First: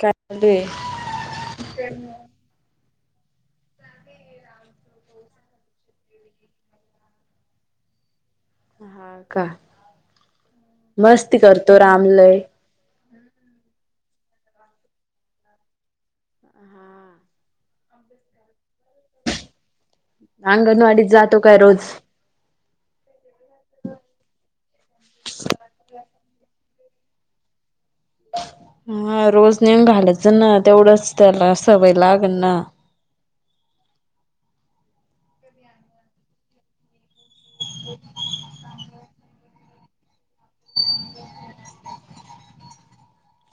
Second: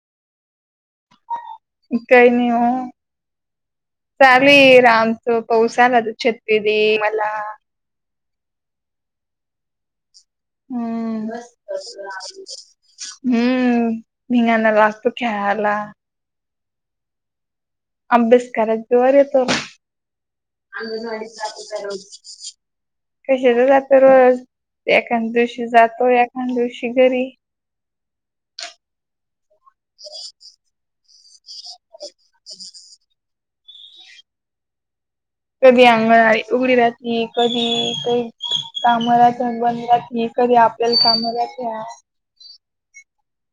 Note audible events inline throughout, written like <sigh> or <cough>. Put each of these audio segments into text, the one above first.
काय चालू हे? काय नाही हो चालु हे राम. तो पाऊस आला तर छत्री दि मला. हा का हम्म मस्ती करतो राम लय. हम्म धिंगाणा लागतो खेळायला. हा अभ्यास कराच जीवावर येतो. अंगणवाडीत जातो काय रोज? कशाच जातो रोज एखांद्या दिवशी जातो ए खाण दिवशी घरी. हा रोज नेऊन घालच ना तेवढंच त्याला सवय लागल ना. कधी अंगवाडी उघडी राहाती कधी काही. काम राहते बंद राहती कधी आपल्याला काम राहत्या.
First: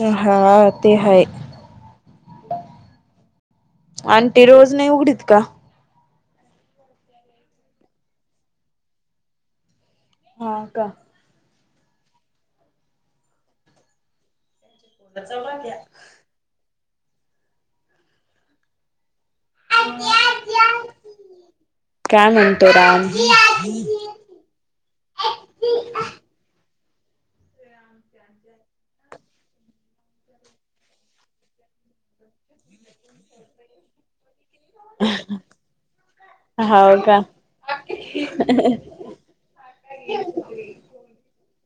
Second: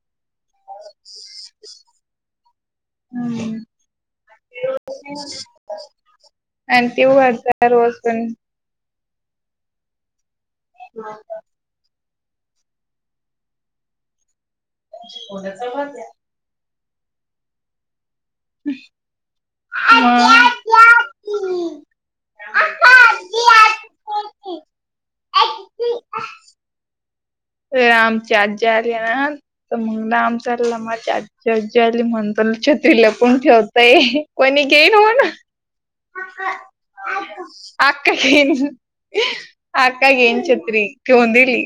हा हा. ते हाय हम्म अन ती रोज नाही उघडीत का? आणि ते वरत रोज पण. हा का? हाका कोण्याचा भाग या म काय म्हणतो राम? रे आमची आजी आली आज. तर मग ना आमचाल माझी आजी आजी आली म्हणून छत्री लाप. कोण ठेवतय कोणी घेईल म्ह हाव का? अक्का घेईन. अक्का घेईन छत्री ठेऊन दिली.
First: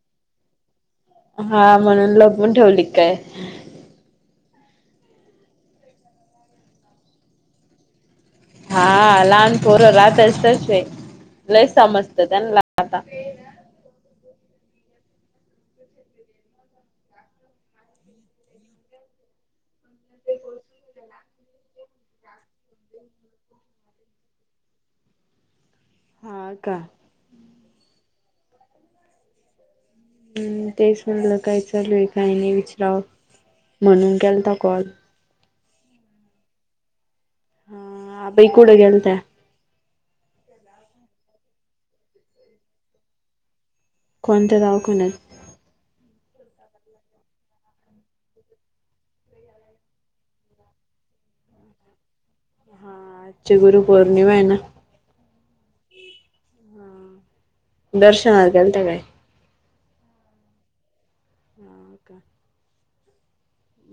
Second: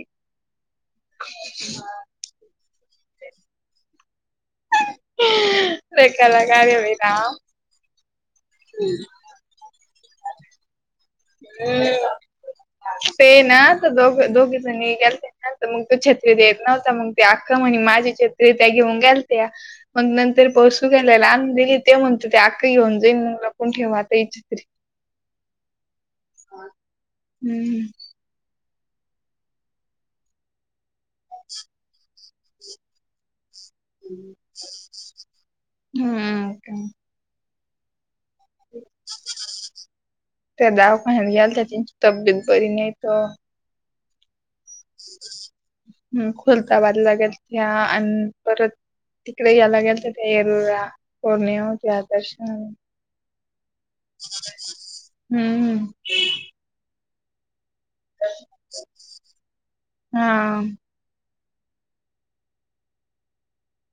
हा म्हणून लगून ठेवली काय? लय कलाकार बाई राम. हा लहान पोरं राहत्याच तशे लय समजत त्याना आता. तेे ना तर दोघ दोघी जणी गेल त्या. मग तो छत्री देत नव्हता मग ते आक्का म्हणे माझी छत्रीये त्या घेऊन गेल त्या मग नंतर परसू त्याला आणून दिली ते म्हणते ते आक्का येऊन जाईन लपून ठेवा ता छत्री. हा का? हम्म. हम्म तेच म्हटलं काय चालूय काही नाही विचराव म्हणून केलता कॉल. हम्म. बई कुठ घेलत्या? त्या दावाखान्यात गेल त्या त्यांची तब्येत बरी नाहीत कोणत्या दवाखान्यात? ह खुलताबादला गेलत्या आणि परत. तिकडे यायला गेल त्या येरुळ ला पौर्णिमा होती आज आदर्श. हा आजची गुरु पौर्णिमा आहे ना. हम्म हम् दर्शनाला गेलता काय? हा ह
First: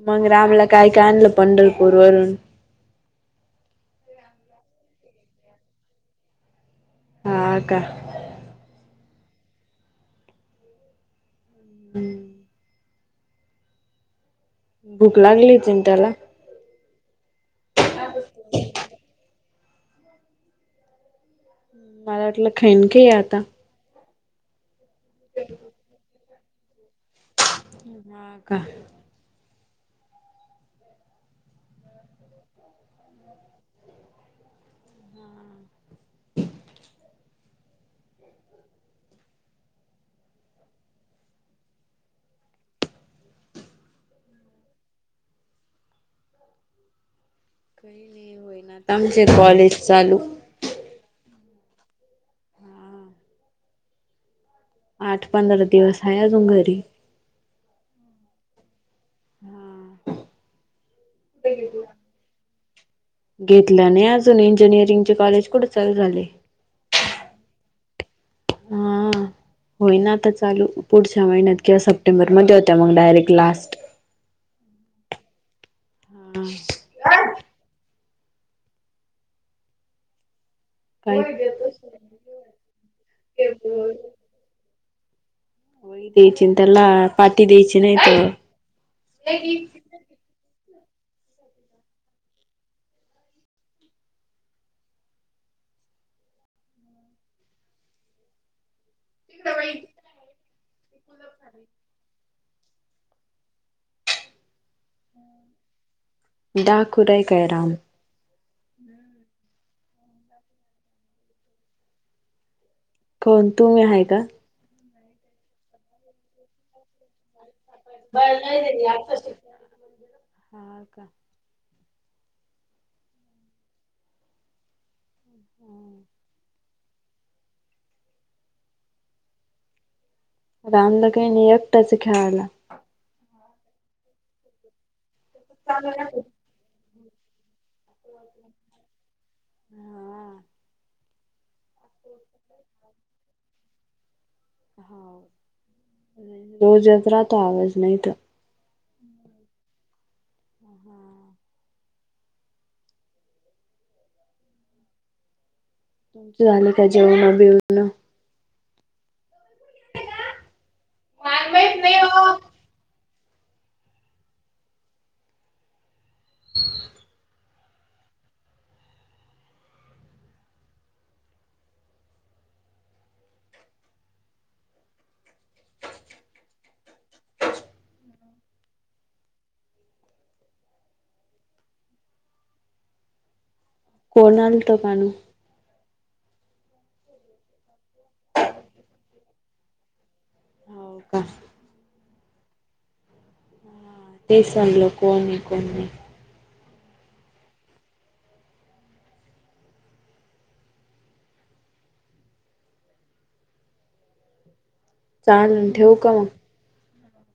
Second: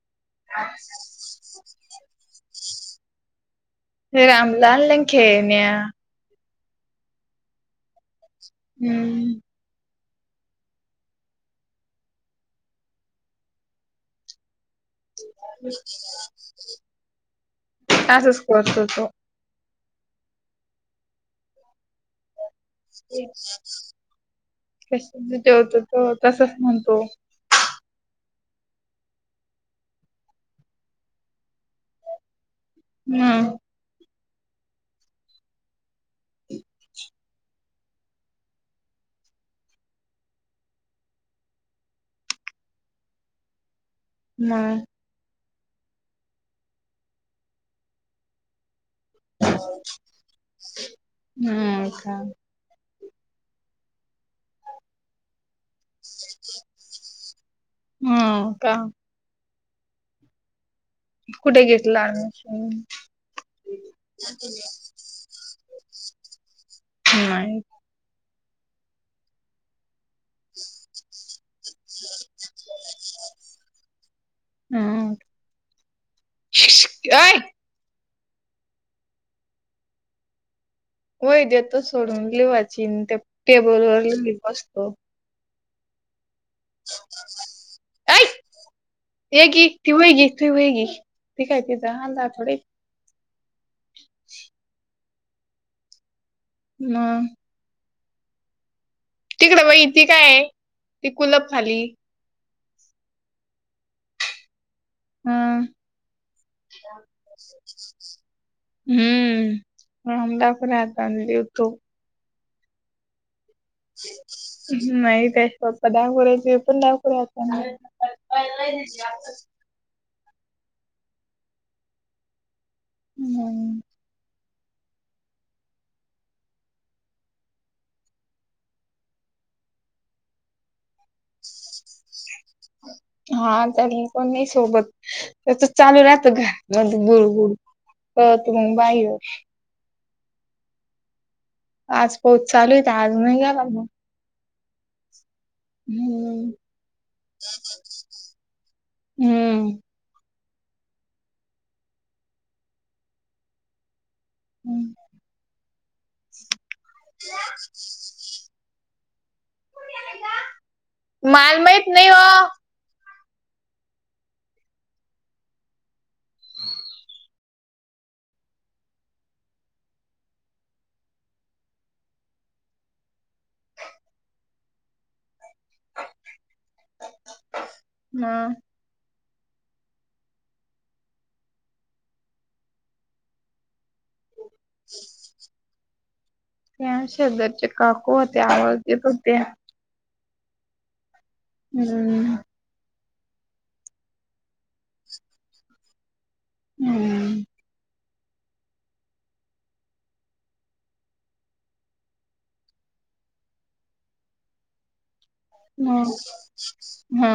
मग रामला काय काय आणलं पंढरपूर वरून? रामला आन ना खेळण्या हा का हम्म हम्म भूक लागलीच त्याला? आसच करतो तो. मला वाटलं खाईन काइ आता कशाचा जेवतो तो तसच म्हणतो. हा का. हम्म म काही नाही होईना आता आमचे कॉलेज चालू हम्म का हा आठ पंधरा दिवस आहे अजून घरी हो का हा कुठे घेतला अ‍ॅडमिशन घेतल्याने अजून इंजिनिअरिंग चे कॉलेज कुठे चालू झाले नाही हा होईन आता चालू चालू पुढच्या महिन्यात किंवा सप्टेंबरमध्ये होत्या मग डायरेक्ट लास्ट. हम्म. शिक हं अय काय वही देतो सोडून लिवाची त्या टेबल वर लिवित बसतो. वळी द्यायची ना त्याला पाटी द्यायची नाही ऐ तर. ये की ती वही घी वही घी ती काय तिथ अंधार थोडं हे. म तिकडं वही ती काय आहे ती कुलप खाली. हा डाकुरा हे काय राम. हम्म राम डाकुऱ्या हातानं लिहतो. कोण तुम्ही हाय का नाही त्याचे पप्पा डाकुरे आहेत ते पण डाकुऱ्या हातानं लिहतो. मह राहिलेली आताशिक हम्म <unintelligible> रामला काही नाही एकटाच हे खेळायला. हा तरी पण मी सोबत त्याच चालू राहत घ. मध्ये गुड गुळ पळत मग बाहेर <inaudible> आज पाऊस चालू आहे तर आज नाही गेला मग? हा हम्म नाहीत रोज यत राहतो आवाज नाही तर. हम्म <inaudible> हम्म तुमच झाले का जेवण बिवण? माल माहित नाही ओ. <inaudible> म? कोण आलत काणू त्या शेजारच्या काकू होत्या आवाज देत होत्या हो का? हम्म तेच म्हणलं कोण हे कोण नाही. हम्म चालेल ठेवू का मग हा?